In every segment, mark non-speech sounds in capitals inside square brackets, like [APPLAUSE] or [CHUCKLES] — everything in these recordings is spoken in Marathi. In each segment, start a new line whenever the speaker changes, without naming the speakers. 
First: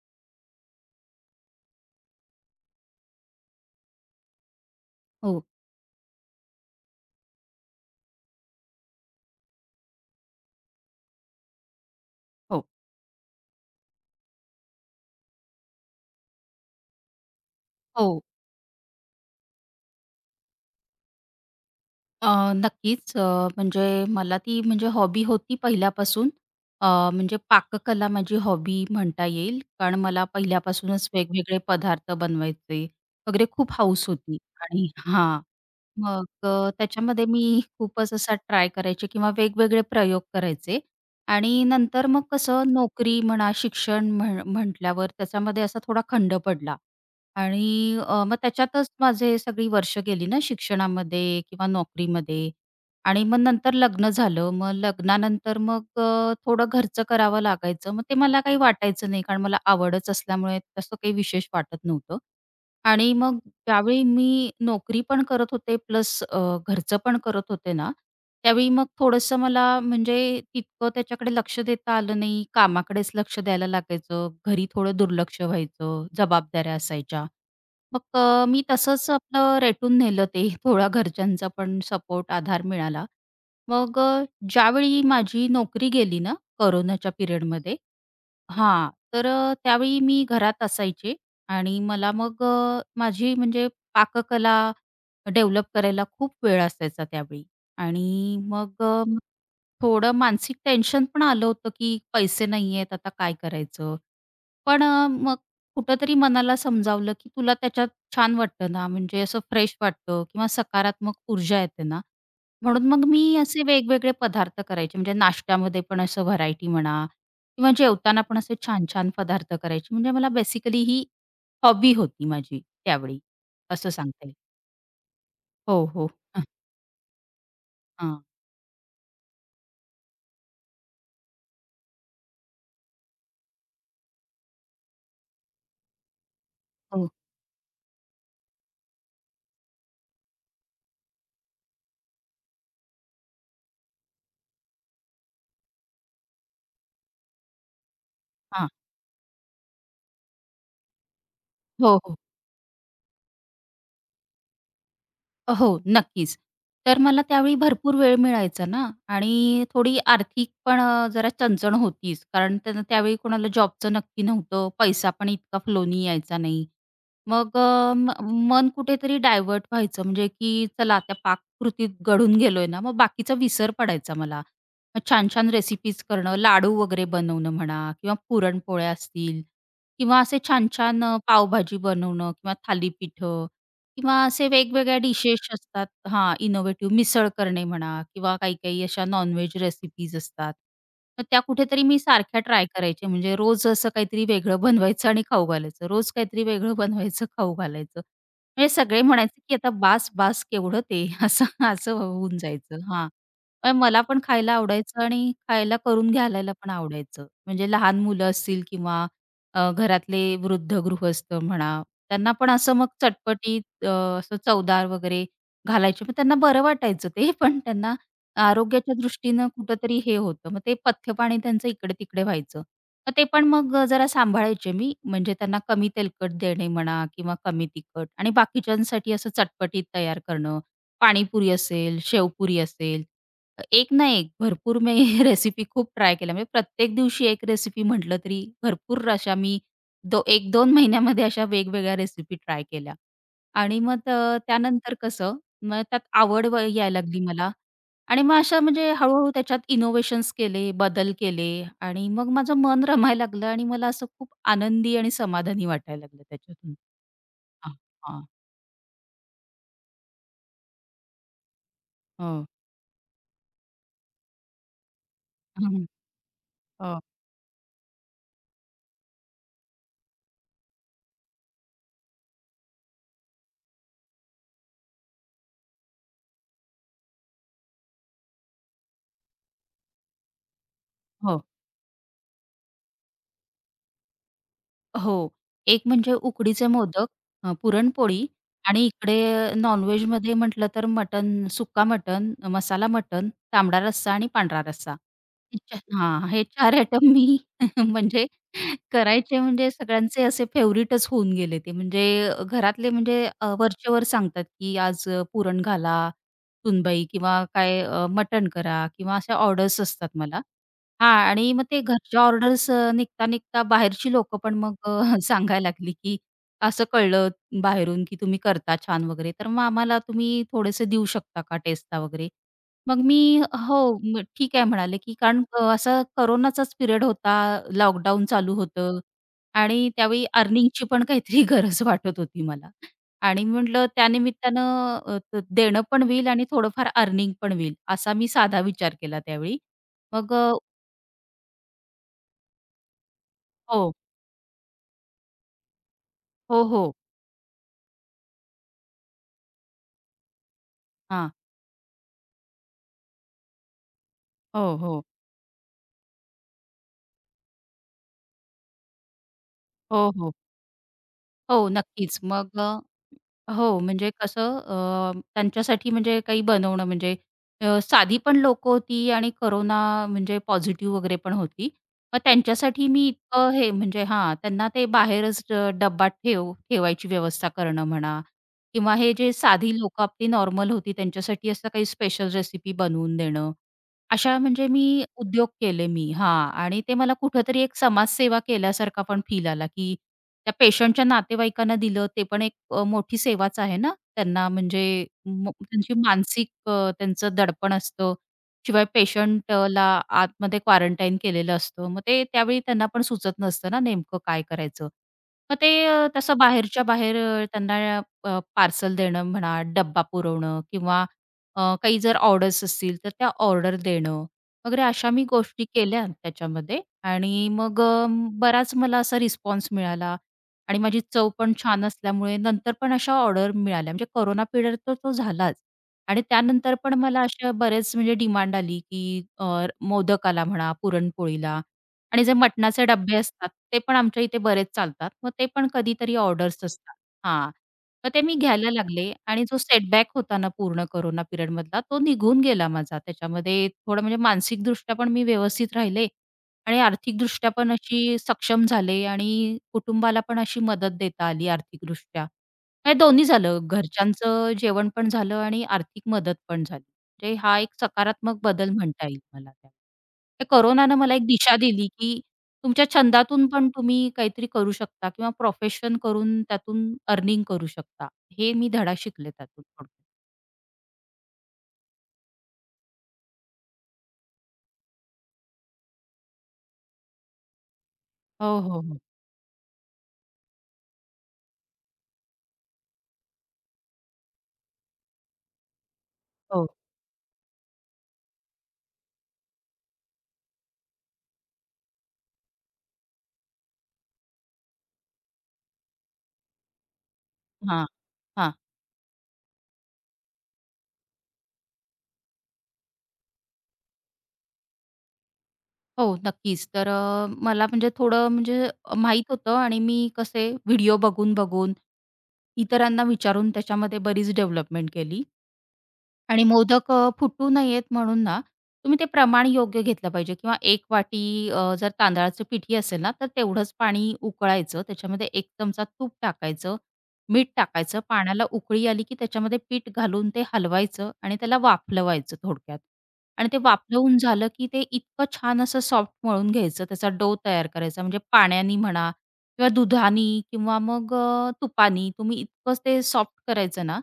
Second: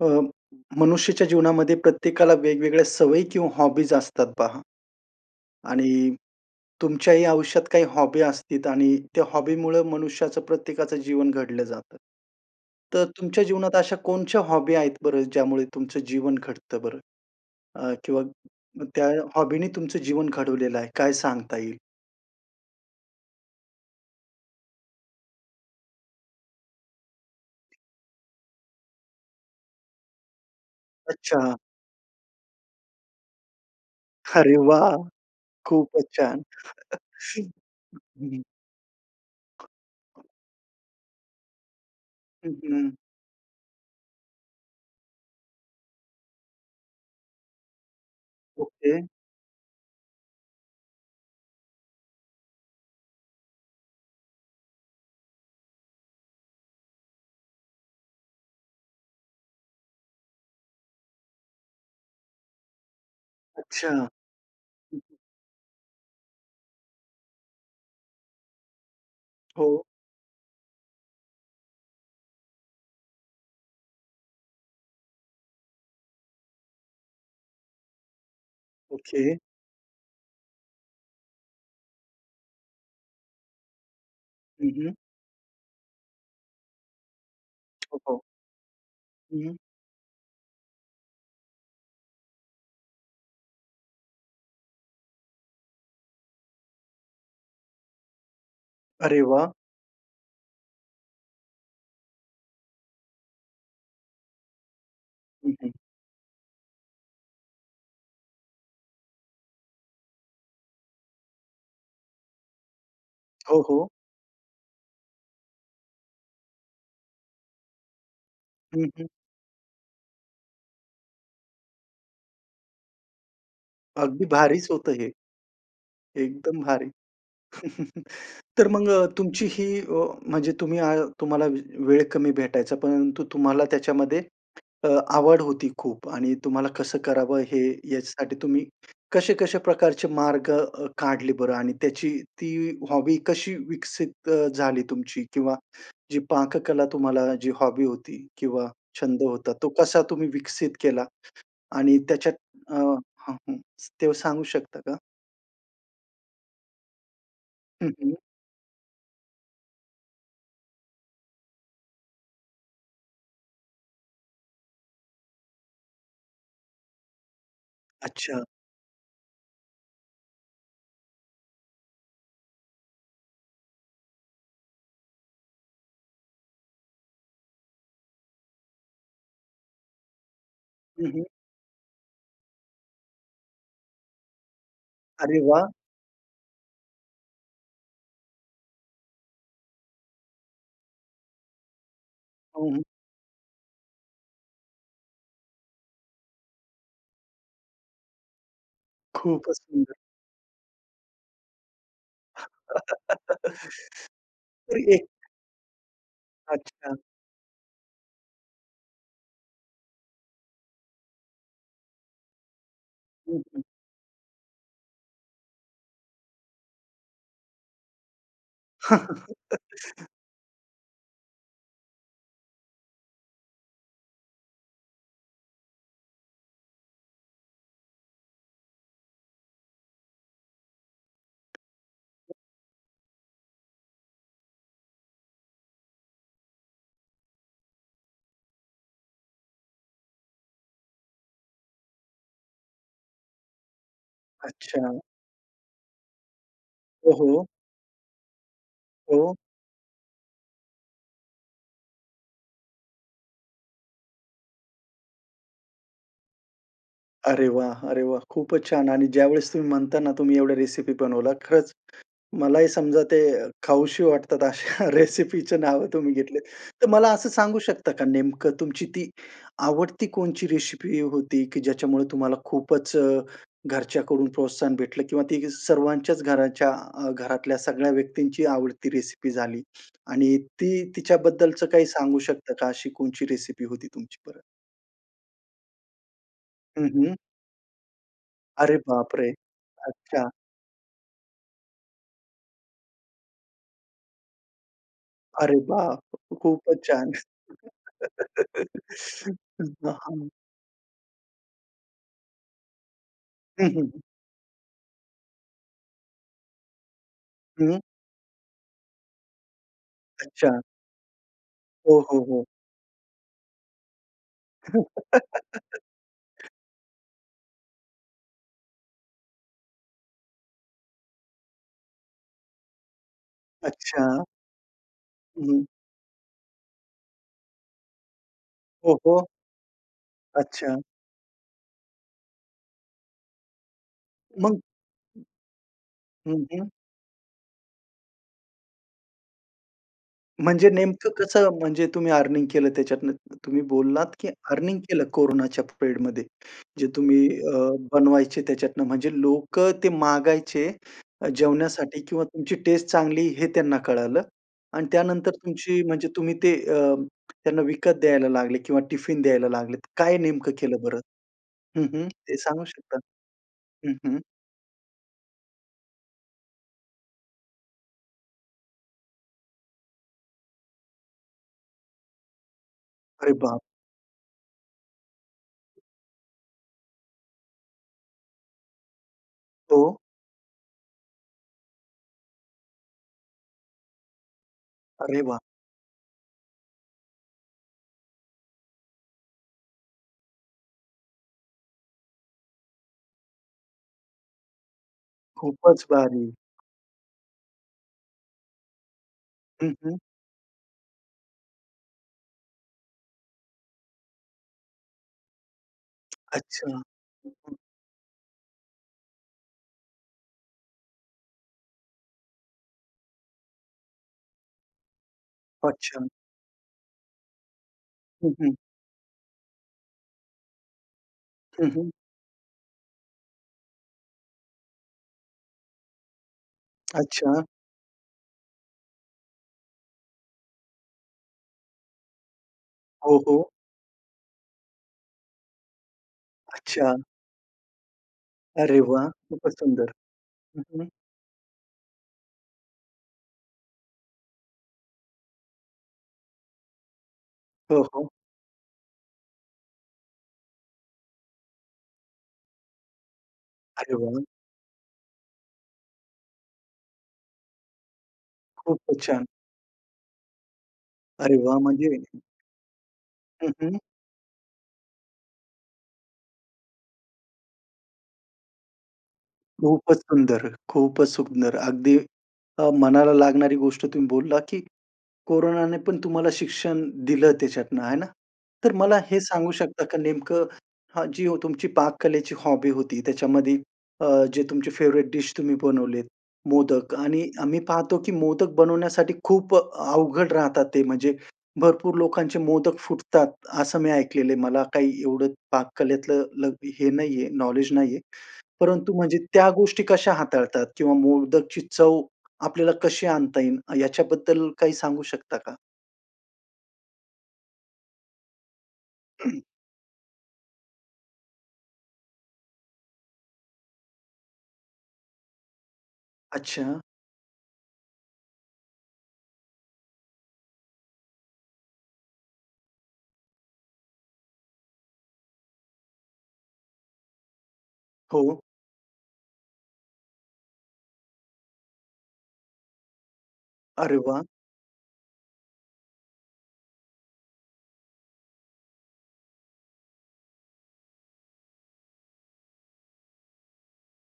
अ, मनुष्याच्या जीवनामध्ये प्रत्येकाला वेगवेगळ्या सवयी किंवा हॉबीज असतात पहा
हो.
आणि तुमच्याही आयुष्यात काही हॉबी असतील आणि त्या हॉबीमुळं मनुष्याचं प्रत्येकाचं जीवन घडलं जातं.
हो.
तर तुमच्या जीवनात अशा कोणत्या हॉबी आहेत बरं ज्यामुळे तुमचं जीवन घडतं बरं? अ,
हो.
किंवा त्या हॉबीने तुमचं जीवन घडवलेलं आहे. काय सांगता येईल?
अ, नक्कीच अ, म्हणजे मला ती म्हणजे हॉबी होती पहिल्यापासून. अ, म्हणजे पाककला माझी हॉबी म्हणता येईल. कारण मला पहिल्यापासूनच
अच्छा.
वेगवेगळे पदार्थ बनवायचे वगैरे खूप हाऊस होती
अरे
आणि
वाह!
[CHUCKLES] हां.
खूपच
मग
छान.
अ,
[CHUCKLES]
त्याच्यामध्ये
हं,
मी खूपच असा
हं.
ट्राय करायचे किंवा वेगवेगळे प्रयोग करायचे. आणि नंतर मग
हं,
कसं,
हं.
नोकरी म्हणा शिक्षण म्ह म्हटल्यावर त्याच्यामध्ये असा थोडा खंड पडला. आणि अ, मग त्याच्यातच
ओके.
माझे सगळी वर्ष गेली ना शिक्षणामध्ये किंवा नोकरीमध्ये. आणि मग नंतर लग्न झालं. मग लग्नानंतर मग अ, थोडं घरचं करावं लागायचं, मग ते मला काही वाटायचं नाही, कारण मला आवडच असल्यामुळे तसं काही विशेष वाटत नव्हतं. आणि मग
अच्छा.
त्यावेळी
हं,
मी नोकरी
हं.
पण करत होते प्लस अ, घरचं पण करत होते ना, त्यावेळी मग थोडंसं मला
हो.
म्हणजे तितकं त्याच्याकडे लक्ष देता आलं नाही कामाकडेच लक्ष द्यायला लागायचं. घरी थोडं दुर्लक्ष व्हायचं. जबाबदाऱ्या असायच्या. मग अ, मी तसंच
ओके.
आपलं रेटून नेलं ते थोडा घरच्यांचा पण सपोर्ट आधार मिळाला. मग अ,
हं, हं.
ज्यावेळी माझी नोकरी गेली ना, कोरोनाच्या पिरियडमध्ये
हो, हो.
हां. तर
हं,
अ,
हं.
त्यावेळी मी घरात असायचे आणि मला मग अ, माझी म्हणजे पाककला डेव्हलप करायला खूप वेळ असायचा त्यावेळी. आणि मग अ,
अरे वाह!
थोडं मानसिक टेन्शन पण आलं होतं की पैसे नाहीहेत आता काय करायचं. पण अ, मग
हं, हं.
कुठेतरी मनाला समजावलं की तुला त्याच्यात छान वाटतं ना म्हणजे असं फ्रेश वाटतं किंवा सकारात्मक ऊर्जा येते ना, म्हणून मग मी
हो,
असे
हो.
वेगवेगळे पदार्थ करायचे. म्हणजे नाश्त्यामध्ये पण असं व्हरायटी म्हणा किंवा जेवताना पण असे
हं, हं.
छान-छान पदार्थ करायचे, म्हणजे मला बेसिकली ही हॉबी होती माझी त्यावेळी. असं
अगदी
सांगता येईल.
भारीच होतं हे.
हो, हो. [CHUCKLES]
एकदम भारी. [CHUCKLES]
हां.
तर मग अ, तुमची ही अ, म्हणजे तुम्ही अ, तुम्हाला वेळ कमी भेटायचा, परंतु तुम्हाला त्याच्यामध्ये अ, आवड होती खूप आणि तुम्हाला कसं
हो.
करावं हे ह्याच्यासाठी तुम्ही कशा-कशा प्रकारचे मार्ग अ, काढले बरं? आणि त्याची ती हॉबी कशी विकसित अ, झाली तुमची? किंवा जी पाककला तुम्हाला जी हॉबी होती किंवा
हां.
छंद होता, तो कसा तुम्ही विकसित केला
हो,
आणि
हो.
त्याच्यात अ, हं, हं. ते सांगू शकता का?
हो, नक्कीच. तर मला त्यावेळी
हं,
भरपूर
हं.
वेळ मिळायचा ना आणि थोडी आर्थिक पण अ, जरा चणचण होतीच. कारण त्यांना त्यावेळी कोणाला जॉबचं नक्की नव्हतं, पैसा पण इतका फ्लोनी यायचा नाही. मग अ, म
अच्छा.
मन कुठेतरी डायव्हर्ट व्हायचं म्हणजे की "चला त्या पाककृतीत गढून गेलोय ना." मग बाकीचा विसर पडायचा मला. मग छान-छान रेसिपीज करणं, लाडू वगैरे बनवणं म्हणा किंवा पुरणपोळ्या असतील किंवा असे छान-छान
हं,
अ,
हं.
पावभाजी बनवणं किंवा थालीपीठं किंवा असे वेगवेगळ्या डिशेस
अरे वा!
असतात हां, इनोव्हेटिव्ह मिसळ करणे म्हणा किंवा काही-काही अशा नॉनवेज रेसिपीज असतात. मग त्या कुठेतरी मी सारख्या ट्राय
हं, हं.
करायचे म्हणजे रोज असं काहीतरी वेगळं बनवायचं आणि खाऊ घालायचं. रोज काहीतरी वेगळं बनवायचं खाऊ घालायचं. म्हणजे सगळे म्हणायचे, की
खूपच
"आता
सुंदर.
बास-बास केवढं ते" असं, असं होऊन जायचं. हां, पण
[LAUGHS] तर
मला पण खायला आवडायचं
एक
आणि खायला करून घालायला पण
अच्छा.
आवडायचं. म्हणजे लहान मुलं असतील किंवा अ, घरातले वृद्ध गृहस्थ म्हणा, त्यांना पण असं मग
हं, हं.
चटपटीत अ, असं चवदार वगैरे घालायचे, मग त्यांना बरं वाटायचं ते. पण त्यांना आरोग्याच्या दृष्टीनं कुठेतरी
[LAUGHS]
हे होतं. मग ते पथ्यपाणी त्यांचं इकडे-तिकडे व्हायचं. मग ते पण मग जरा सांभाळायचे मी म्हणजे त्यांना कमी तेलकट देणे म्हणा किंवा कमी तिखट आणि बाकीच्यांसाठी असं चटपटीत तयार करणं. पाणीपुरी असेल, शेवपुरी असेल एक ना एक, भरपूर मी रेसिपी खूप ट्राय केल्या म्हणजे प्रत्येक दिवशी 1 रेसिपी म्हटलं तरी भरपूर अशा मी दो 1-2 महिन्यामध्ये अशा वेगवेगळ्या रेसिपी ट्राय केल्या. आणि मग
अच्छा.
त्यानंतर कसं मग त्यात आवड व यायला
हो,
लागली
हो.
मला आणि मग अशा म्हणजे हळू-हळू
हो.
त्याच्यात इनोवेशन्स केले, बदल केले आणि मग माझं मन रमायला लागलं आणि मला असं खूप आनंदी आणि समाधानी वाटायला लागलं त्याच्यातून.
अरे वा!
हां,
अरे वा!
हां.
खूपच छान आणि ज्यावेळेस तुम्ही म्हणता ना, तुम्ही एवढ्या रेसिपी बनवला, खरंच
हं.
मलाही समजा ते खाऊशी वाटतात अशा रेसिपीच
हं,
नावं
हं.
तुम्ही घेतलेत. तर
हं.
मला असं सांगू शकता का नेमकं तुमची ती आवडती कोणची रेसिपी होती? की ज्याच्यामुळे तुम्हाला खूपच अ, घरच्याकडून प्रोत्साहन भेटलं किंवा ती सर्वांच्याच घराच्या, अ, घरातल्या सगळ्या व्यक्तींची आवडती रेसिपी झाली आणि ती
हो.
तिच्याबद्दलचं काही सांगू शकता का? अशी कोणची रेसिपी होती तुमची बरं?
हो, एक म्हणजे उकडीचे
हं,
मोदक,
हं.
अ, पुरणपोळी
अरे
आणि
बापरे!
इकडे
अच्छा.
नॉनव्हेजमध्ये म्हटलं तर मटण, सुक्का मटण, मसाला मटण, तांबडा रस्सा आणि पांढरा रस्सा.
अरे
[UNINTELLIGIBLE]
बाप!
हां, हे 4
खूपच
आयटम
छान.
मी म्हणजे [CHUCKLES] करायचे.
[LAUGHS]
म्हणजे सगळ्यांचे
[UNINTELLIGIBLE]
असे फेवरटच होऊन गेले ते. म्हणजे घरातले म्हणजे अ,
हं, हं,
वरचे
हं.
वर सांगतात, की "आज पुरण घाला सुनबाई किंवा
हं.
काय अ, मटण करा किंवा अशा ऑर्डर्स असतात मला."
अच्छा.
हां, आणि मग ते
हो,
घरच्या
हो, हो.
ऑर्डर्स अ, निघता-निघता बाहेरची लोकं पण मग अ, सांगायला
[LAUGHS]
लागली, की "असं कळलं बाहेरून, की तुम्ही करता छान वगैरे, तर मग आम्हाला तुम्ही थोडेसे देऊ शकता का टेस्टला वगैरे." मग मी "हो,
अच्छा.
ठीक आहे म्हणाले," की कारण
हं, हं.
असं कोरोनाचाच पिरियड होता. लॉकडाऊन चालू
हो,
होतं
हो.
आणि त्यावेळी
अच्छा.
अर्निंगची पण काहीतरी गरज वाटत होती मला आणि म्हटलं त्या
मग
निमित्तानं अ, देणं पण होईल
हं,
आणि
हं.
थोडंफार अर्निंग पण होईल, असा मी साधा विचार केला त्यावेळी. मग अ
म्हणजे नेमकं कसं म्हणजे तुम्ही अर्निंग केलं त्याच्यातून, तुम्ही
हो.
बोललात, की अर्निंग केलं कोरोनाच्या पिरियडमध्ये,
हो,
जे
हो.
तुम्ही अ, बनवायचे त्याच्यातून. म्हणजे लोकं ते मागायचे अ,
हां.
जेवण्यासाठी किंवा तुमची टेस्ट चांगली हे त्यांना कळालं
हो.
आणि
हो.
त्यानंतर तुमची म्हणजे तुम्ही ते अ, त्यांना विकत द्यायला लागले किंवा टिफिन द्यायला लागले.
हो,
काय
हो.
नेमकं केलं बरं?
हो.
हं, हं.
नक्कीच
ते
मग
सांगू शकता?
अ हो,
हं,
म्हणजे
हं.
कसं अ, त्यांच्यासाठी म्हणजे काही बनवणं म्हणजे अ, साधी पण लोकं होती आणि कोरोना अ, म्हणजे पॉझिटिव्ह वगैरेपण होती. मग त्यांच्यासाठी मी
अरे
इतकं
बाप!
हे म्हणजे हां, त्यांना ते बाहेरच डब्बा ठेव ठेवायची व्यवस्था करणं म्हणा किंवा हे जे साधी
हो.
लोकं आपली नॉर्मल होती त्यांच्यासाठी असं काही स्पेशल रेसिपी बनवून देणं. अशा म्हणजे मी
अरे वाह!
उद्योग केले मी हां आणि ते मला कुठेतरी एक समाजसेवा केल्यासारखा पण फील आला, की त्या पेशंटच्या नातेवाईकांना दिलं ते पण एक अ, मोठी सेवाच आहे ना. त्यांना म्हणजे
खूपच
त्यांची म
भारी.
मानसिक अ, त्यांचं दडपण असतं, शिवाय
हं,
पेशंटला
हं.
आतमध्ये क्वारंटाईन केलेलं असतं, मग ते त्यावेळी त्यांना पण सुचत नसतं ना नेमकं काय करायचं? मग ते तसं
अच्छा. हं,
बाहेरच्या बाहेर अ,
हं.
त्यांना पार्सल देणं म्हणा, डब्बा पुरवणं किंवा अ, काही जर ऑर्डर्स असतील तर त्या ऑर्डर देणं, वगैरे अशा मी गोष्टी केल्या
अच्छा.
त्याच्यामध्ये आणि मग अ,
हं, हं.
बराच मला असा रिस्पॉन्स मिळाला आणि माझी चव पण
हं,
छान
हं.
असल्यामुळे नंतर पण अशा ऑर्डर मिळाल्या. म्हणजे कोरोना पिरियड तर तो झालाच आणि त्यानंतर पण मला
अच्छा.
अशा बरेच म्हणजे डिमांड आली, की अ, मोदकाला म्हणा, पुरणपोळीला आणि जे मटणाचे डबे
हो,
असतात,
हो.
ते पण आमच्या इथे बरेच चालतात. मग ते पण कधीतरी ऑर्डर्स
अच्छा.
असतात हां. मग ते मी घ्यायला
अरे वाह!
लागले आणि
खूपच
जो
सुंदर.
सेटबॅक होता ना
हं,
पूर्ण
हं.
कोरोना पिरियडमधला तो निघून गेला माझा त्याच्यामध्ये. थोडं म्हणजे मानसिकदृष्ट्या पण मी व्यवस्थित राहिले आणि आर्थिकदृष्ट्या पण
हो, हो.
अशी सक्षम झाले आणि कुटुंबाला पण अशी मदत देता आली आर्थिकदृष्ट्या. हे दोन्ही झालं,
अरे वाह!
घरच्यांचं जेवण पण झालं आणि आर्थिक मदत पण झाली, म्हणजे हा एक सकारात्मक बदल
खूपच
म्हणता येईल
छान.
मला त्या त्या कोरोनाने मला एक
अरे
दिशा
वाह!
दिली,
म्हणजे
की तुमच्या छंदातून
हं,
पण
हं.
तुम्ही काहीतरी करू शकता किंवा प्रोफेशन करून त्यातून अर्निंग करू शकता. हे मी धडा शिकले त्यातून थोडं.
खूपच सुंदर, खूपच सुंदर. अगदी अ, मनाला लागणारी गोष्ट तुम्ही बोलला, की कोरोनाने पण तुम्हाला शिक्षण दिलं त्याच्यातून आहे ना,
हो,
तर
हो,
मला
हो.
हे सांगू शकता का नेमकं हा जी तुमची पाककलेची हॉबी होती, त्याच्यामध्ये अ, जे तुमचे फेव्हरेट डिश तुम्ही बनवलेत
हो.
मोदक आणि आम्ही पाहतो, की मोदक बनवण्यासाठी खूप अवघड राहतात ते. म्हणजे भरपूर लोकांचे मोदक फुटतात. असं मी ऐकलेलं आहे. मला काही एवढं पाककलेतलं ल हे नाहीये, नॉलेज
हां,
नाहीये.
हां.
परंतु म्हणजे त्या गोष्टी कशा हाताळतात किंवा मोदकची चव आपल्याला कशी आणता येईन याच्याबद्दल काही सांगू शकता का?
हो. नक्कीच तर अ, मला म्हणजे थोडं म्हणजे अ, माहीत
[CLEARS THROAT]
होतं. आणि मी कसे व्हिडिओ बघून-बघून इतरांना विचारून त्याच्यामध्ये बरीच डेव्हलपमेंट केली. आणि
अच्छा.
मोदक फुटू नयेत म्हणून ना, तुम्ही ते प्रमाण योग्य घेतलं पाहिजे किंवा एक वाटी अ, जर तांदळाचं पीठही असेल ना तर तेवढंच पाणी उकळायचं त्याच्यामध्ये 1 चमचा तूप टाकायचं, मीठ टाकायचं.
हो.
पाण्याला उकळी आली, की त्याच्यामध्ये पीठ घालून ते हलवायचं आणि त्याला वाफलवायचं थोडक्यात, आणि ते
अरे
वाफलवून
वाह!
झालं की ते इतकं छान असं सॉफ्ट मळून घ्यायचं त्याचा डो तयार करायचा म्हणजे पाण्याने म्हणा किंवा दुधाने किंवा मग अ, तुपानी. तुम्ही इतकंच ते सॉफ्ट करायचं ना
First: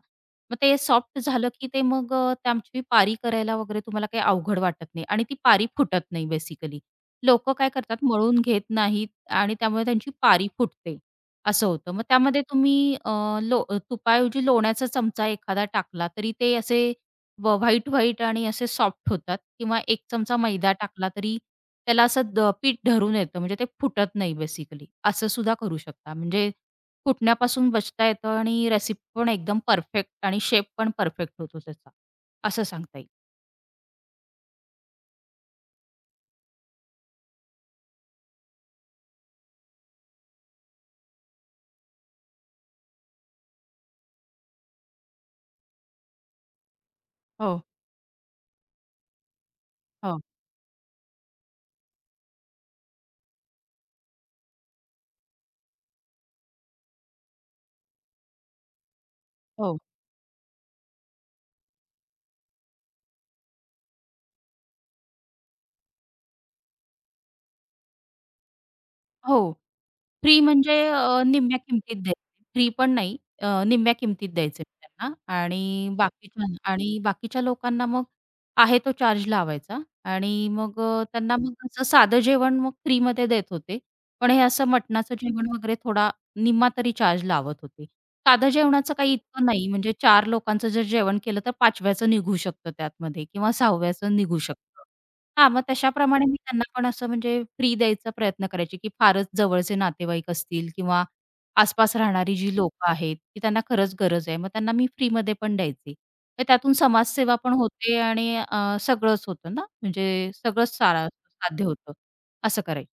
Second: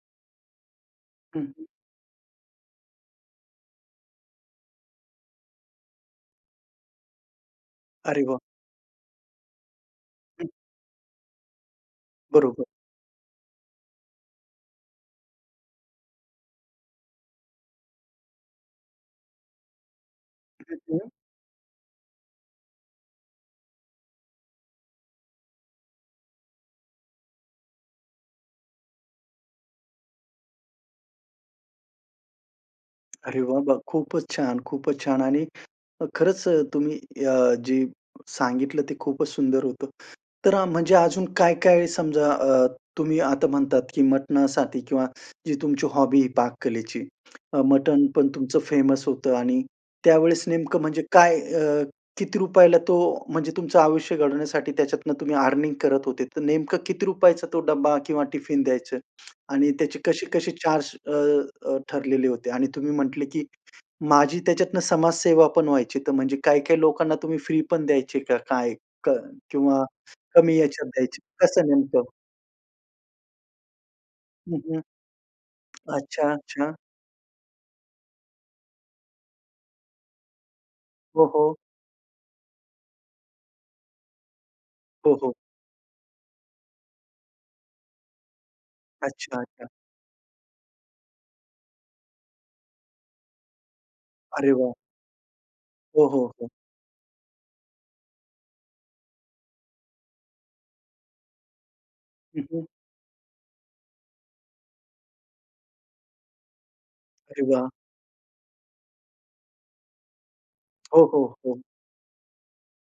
मग ते सॉफ्ट
हं,
झालं
हं.
की ते मग त्याची पारी करायला वगैरे तुम्हाला काही अवघड वाटत नाही आणि ती पारी फुटत नाही बेसिकली. लोकं काय करतात?
अरे
मळून
वाह!
घेत नाहीत आणि त्यामुळे त्यांची
हं.
पारी फुटते. असं होतं. मग त्यामध्ये
बरोबर.
तुम्ही अ, लो तुपाऐवजी लोण्याचा चमचा एखादा टाकला तरी ते असे व व्हाईट-व्हाईट आणि असे सॉफ्ट होतात किंवा 1 चमचा मैदा टाकला
[UNINTELLIGIBLE]
तरी त्याला असं पीठ धरून येतं म्हणजे ते फुटत नाही बेसिकली. असं सुद्धा करू शकता. म्हणजे फुटण्यापासून बचता येतं आणि रेसिपी पण एकदम परफेक्ट आणि शेप पण परफेक्ट होतो त्याचा असं सांगता येईल.
अरे वाह, वाह! खूपच छान, खूपच छान. आणि खरंच तुम्ही अ, जे सांगितलं ते खूपच सुंदर होतं. तर म्हणजे अजून काय-काय समजा अ, तुम्ही आता म्हणतात की मटणासाठी किंवा जी तुमची हॉबी आहे पाककलेची,
हो.
मटण पण तुमचं फेमस होतं आणि
हो.
त्यावेळेस नेमकं म्हणजे काय अ, किती रुपयाला तो म्हणजे तुमचं आयुष्य घडवण्यासाठी त्याच्यातनं तुम्ही अर्निंग करत होते. तर नेमकं किती रुपयाचा तो डब्बा किंवा टिफिन द्यायचं आणि
हो.
त्याचे कसे-कसे चार्ज अ, अ, ठरलेले होते आणि तुम्ही म्हटले, की माझी त्याच्यातनं समाजसेवा पण व्हायची. तर म्हणजे काही-काही लोकांना तुम्ही फ्री पण द्यायचे का काय? क
हो.
किंवा
फ्री
कमी
म्हणजे
ह्याच्यात द्यायची
अ, निम्म्या
कसं
किंमतीत
नेमकं?
द्यायचे फ्री पण नाही अ, निम्म्या किंमतीत
हं,
द्यायचे
हं.
त्यांना आणि
अच्छा,
बाकीच्या
अच्छा.
आणि बाकीच्या लोकांना मग आहे तो चार्ज लावायचा आणि मग अ,
हो,
त्यांना
हो.
मग असं साधं जेवण मग फ्रीमध्ये देत होते. पण हे असं
हो,
मटणाचं
हो.
जेवण वगैरे थोडा निम्मा तरी चार्ज लावत होते. साधं जेवणाचं काही
अच्छा,
इतकं
अच्छा.
नाही म्हणजे 4 लोकांचं जर जेवण केलं तर 5व्याचं निघू शकतं त्यातमध्ये किंवा 6व्याचं निघू
अरे वाह!
शकतं. हां. मग
हो, हो,
तशाप्रमाणे मी
हो.
त्यांना पण असं म्हणजे फ्री द्यायचा प्रयत्न करायचे की फारच जवळचे नातेवाईक असतील किंवा आसपास राहणारी
हं,
जी
हं.
लोकं आहेत, की त्यांना खरंच गरज आहे मग त्यांना मी फ्रीमध्ये पण द्यायचे. तर त्यातून समाजसेवा
अरे
पण
वाह!
होते आणि अ, सगळंच होतं ना म्हणजे सगळंच
हो,
सा
हो, हो.
साध्य होतं असं करायचं.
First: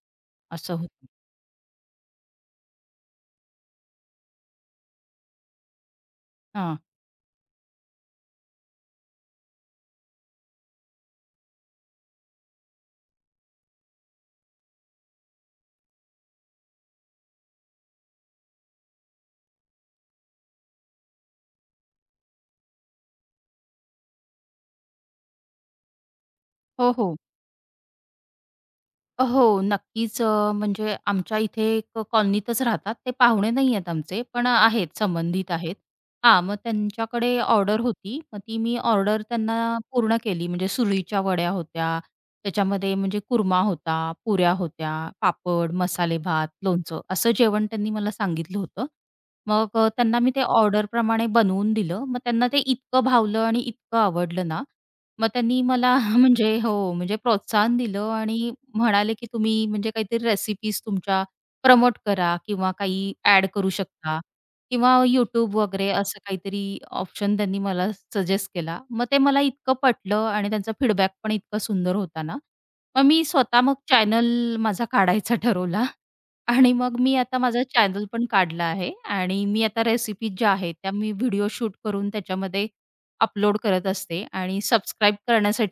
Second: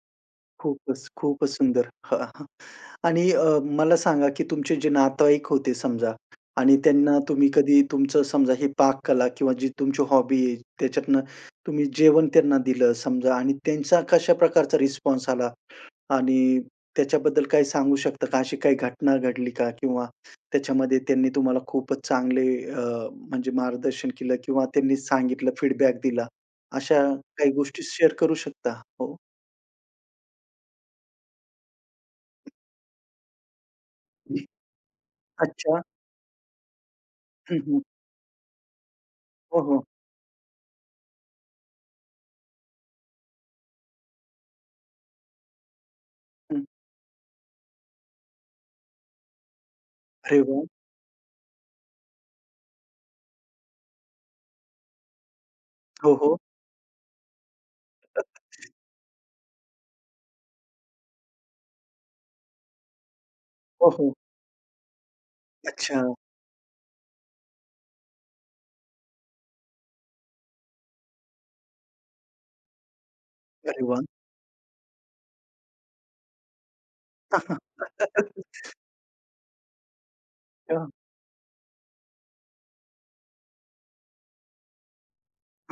असं होतं.
खूपच. खूपच सुंदर [CHUCKLES] आणि अ मला सांगा, की तुमचे जे नातेवाईक होते समजा आणि
हां.
त्यांना तुम्ही कधी तुमचं समजा ही पाककला किंवा जी तुमची हॉबी आहे, त्याच्यातनं तुम्ही जेवण त्यांना दिलं समजा आणि त्यांचा कशा प्रकारचा रिस्पॉन्स आला आणि त्याच्याबद्दल काही सांगू शकता का? अशी काही घटना घडली का? किंवा त्याच्यामध्ये त्यांनी तुम्हाला खूपच चांगले अ, म्हणजे मार्गदर्शन केलं किंवा त्यांनी सांगितलं, फीडबॅक दिला
हो,
अशा
हो.
काही गोष्टी शेअर करू शकता? हो.
अ, हो. नक्कीच. म्हणजे आमच्या इथे एक कॉलनीतच राहतात ते पाहुणे नाही आहेत आमचे, पण आहेत संबंधित आहेत.
अच्छा.
हां. मग त्यांच्याकडे
हं, हं.
ऑर्डर होती मग ती मी ऑर्डर
हो,
त्यांना
हो.
पूर्ण केली म्हणजे सुरळीच्या वड्या होत्या. त्याच्यामध्ये म्हणजे कुरमा होता, पुऱ्या होत्या, पापड, मसाले भात,
हं.
लोणचं असं जेवण त्यांनी मला सांगितलं होतं. मग अ, त्यांना मी
अरे
ते
वाह!
ऑर्डर प्रमाणे बनवून दिलं. मग त्यांना ते इतकं भावलं आणि इतकं आवडलं ना मग त्यांनी मला
हो, हो.
म्हणजे हो म्हणजे प्रोत्साहन दिलं आणि
[UNINTELLIGIBLE]
म्हणाले की "तुम्ही म्हणजे काहीतरी रेसिपीज तुमच्या प्रमोट करा किंवा काही एड करू
हो, हो.
शकता किंवा YouTube वगैरे."
अच्छा.
असं काहीतरी ऑप्शन त्यांनी मला सजेस्ट केला. मग ते मला इतकं पटलं आणि त्यांचा फीडबॅक पण इतका सुंदर होता ना. मग मी स्वतः मग
अरे वाह!
चॅनल माझा काढायचा ठरवला. आणि मग मी आता माझा चॅनल पण काढला
[LAUGHS]
आहे आणि मी आता रेसिपीज ज्या आहेत,
हां.
त्या मी व्हिडिओ शूट करून त्याच्यामध्ये अपलोड करत असते आणि सबस्क्राईब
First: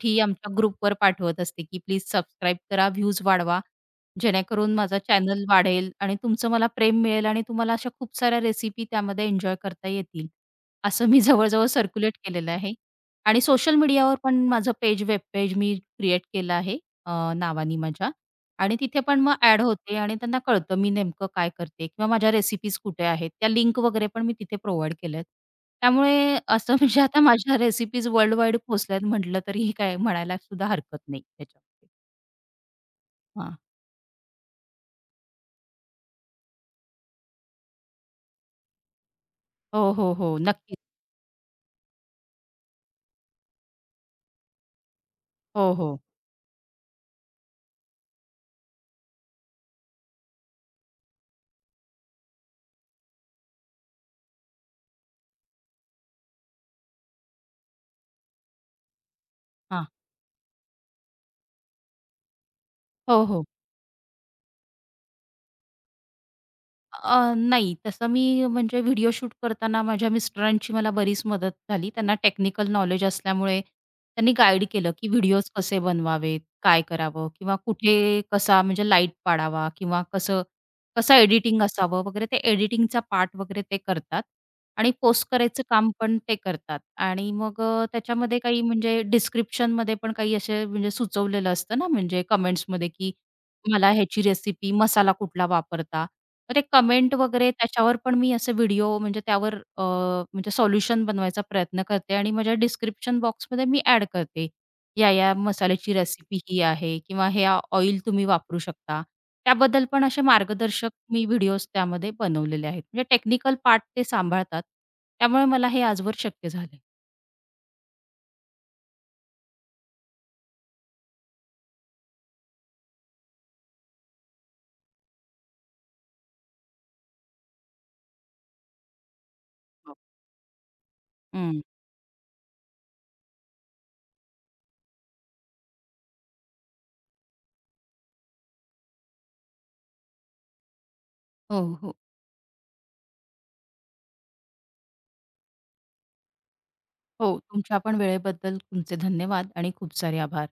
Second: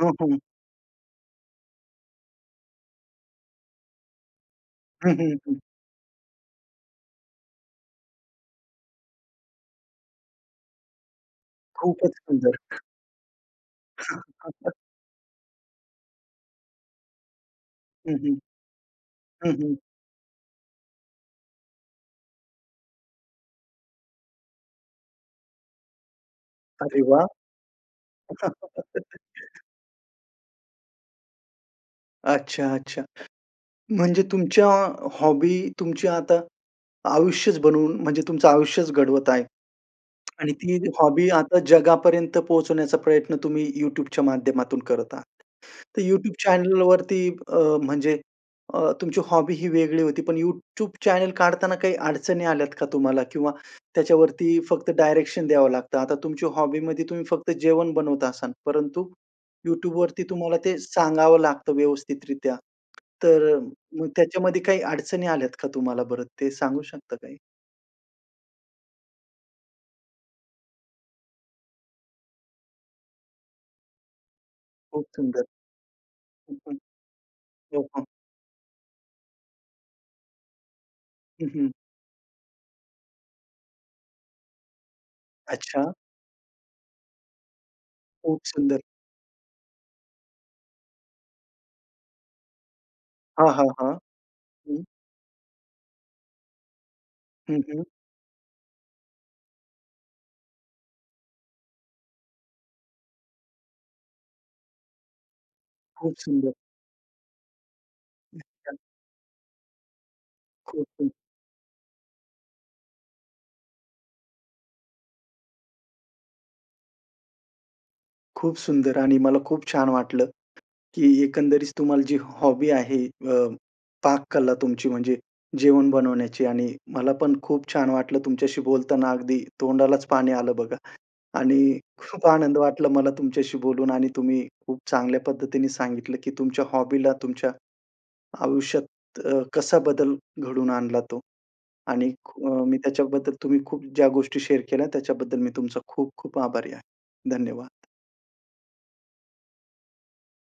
हं, हं.
आमच्या ग्रुपवर पाठवत असते की प्लीज सबस्क्राईब करा. व्ह्यूज वाढवा जेणेकरून माझा
हं, हं,
चॅनल
हं.
वाढेल आणि तुमचं मला प्रेम मिळेल आणि तुम्हाला अशा खूप साऱ्या रेसिपी त्यामध्ये एन्जॉय करता येतील. असं मी जवळ-जवळ
खूपच
सर्क्युलेट केलेलं
सुंदर.
आहे. आणि सोशल मीडियावर पण माझं
[UNINTELLIGIBLE]
पेज वेब पेज मी क्रिएट केलं आहे नावाने माझ्या
हं, हं.
आणि तिथे पण मग
हं,
एड
हं.
होते आणि त्यांना कळतं मी नेमकं काय करते? किंवा माझ्या रेसिपीज कुठे आहेत त्या लिंक वगैरे पण मी तिथे प्रोव्हाईड केल्यात. त्यामुळे असं
अरे
म्हणजे आता
वाह!
माझ्या रेसिपीज वर्ल्ड वाईड पोचल्यात म्हटलं
[LAUGHS]
तरीही काय म्हणायला सुद्धा हरकत नाही त्याच्यामध्ये.
अच्छा, अच्छा.
हां.
म्हणजे तुमच्या हॉबी तुमची आता, आयुष्यच बनवून म्हणजे तुमचं आयुष्यच घडवत आहे
हो, हो, हो.
आणि ती
नक्कीच.
हॉबी आता जगापर्यंत पोहोचवण्याचा प्रयत्न तुम्ही YouTubeच्या माध्यमातून करत आहात.
हो, हो.
तर YouTube चॅनेलवरती अ, म्हणजे अ, तुमची हॉबी ही वेगळी होती. पण YouTube चॅनेल काढताना काही अडचणी आल्यात का तुम्हाला? किंवा त्याच्यावरती फक्त डायरेक्शन द्यावं लागतं. आता तुमची हॉबीमध्ये तुम्ही फक्त जेवण बनवत असाल, परंतु
हां.
YouTube वरती तुम्हाला ते सांगावं लागतं व्यवस्थितरित्या.
हो, हो.
तर अ, मग त्याच्यामध्ये काही अडचणी आल्यात का तुम्हाला बरं ते सांगू शकता
अ,
काही?
नाही तसं मी म्हणजे व्हिडिओ शूट करताना माझ्या मिस्टरांची मला बरीच मदत झाली. त्यांना टेक्निकल नॉलेज असल्यामुळे त्यांनी गाईड केलं
खूप
की
सुंदर.
व्हिडिओज कसे बनवावेत,
हं, हं.
काय करावं किंवा
हो, हं.
कुठे कसा म्हणजे लाईट पाडावा किंवा कसं कसं
हं,
एडिटिंग
हं.
असावं वगैरे, ते एडिटिंगचा पार्ट वगैरे ते करतात आणि पोस्ट करायचं काम
अच्छा.
पण ते करतात. आणि मग अ, त्याच्यामध्ये
खूप
काही
सुंदर.
म्हणजे डिस्क्रिप्शनमध्ये पण काही असे म्हणजे सुचवलेलं असतं ना म्हणजे कमेंट्समध्ये की
हां, हां,
तुम्हाला
हां.
ह्याची रेसिपी,
हं.
मसाला कुठला वापरता, तर ते कमेंट वगैरे
हं, हं.
त्याच्यावर पण मी असे व्हिडिओ म्हणजे त्यावर अ, म्हणजे सोल्युशन बनवायचा प्रयत्न करते आणि माझ्या डिस्क्रिप्शन बॉक्समध्ये मी ॲड करते. या, या मसाल्याची
खूप
रेसिपी
सुंदर.
ही आहे किंवा ह्या ऑइल तुम्ही वापरू
अच्छा.
शकता. त्याबद्दल पण असे
खूप
मार्गदर्शक
[UNINTELLIGIBLE]
मी व्हिडिओज त्यामध्ये बनवलेले आहेत. म्हणजे टेक्निकल पार्ट ते सांभाळतात. त्यामुळे मला हे आजवर शक्य झाले आहे.
खूप सुंदर आणि मला खूप छान वाटलं की एकंदरीच तुम्हाला जी हॉबी आहे अ, पाककला तुमची म्हणजे जेवण बनवण्याची आणि मला पण खूप छान वाटलं तुमच्याशी बोलताना अगदी
हो.
तोंडालाच पाणी आलं बघा आणि
हं.
खूप आनंद वाटला मला तुमच्याशी बोलून आणि तुम्ही खूप चांगल्या पद्धतीने सांगितलं की तुमच्या हॉबीला तुमच्या आयुष्यात अ, कसा बदल घडून आणला तो
हो, हो.
आणि खू मी त्याच्याबद्दल तुम्ही खूप ज्या गोष्टी शेअर केल्या, त्याच्याबद्दल मी तुमचा खूप खूप आभारी आहे.
हो, तुमच्या
धन्यवाद.
पण वेळेबद्दल तुमचे धन्यवाद आणि खूप सारे आभार.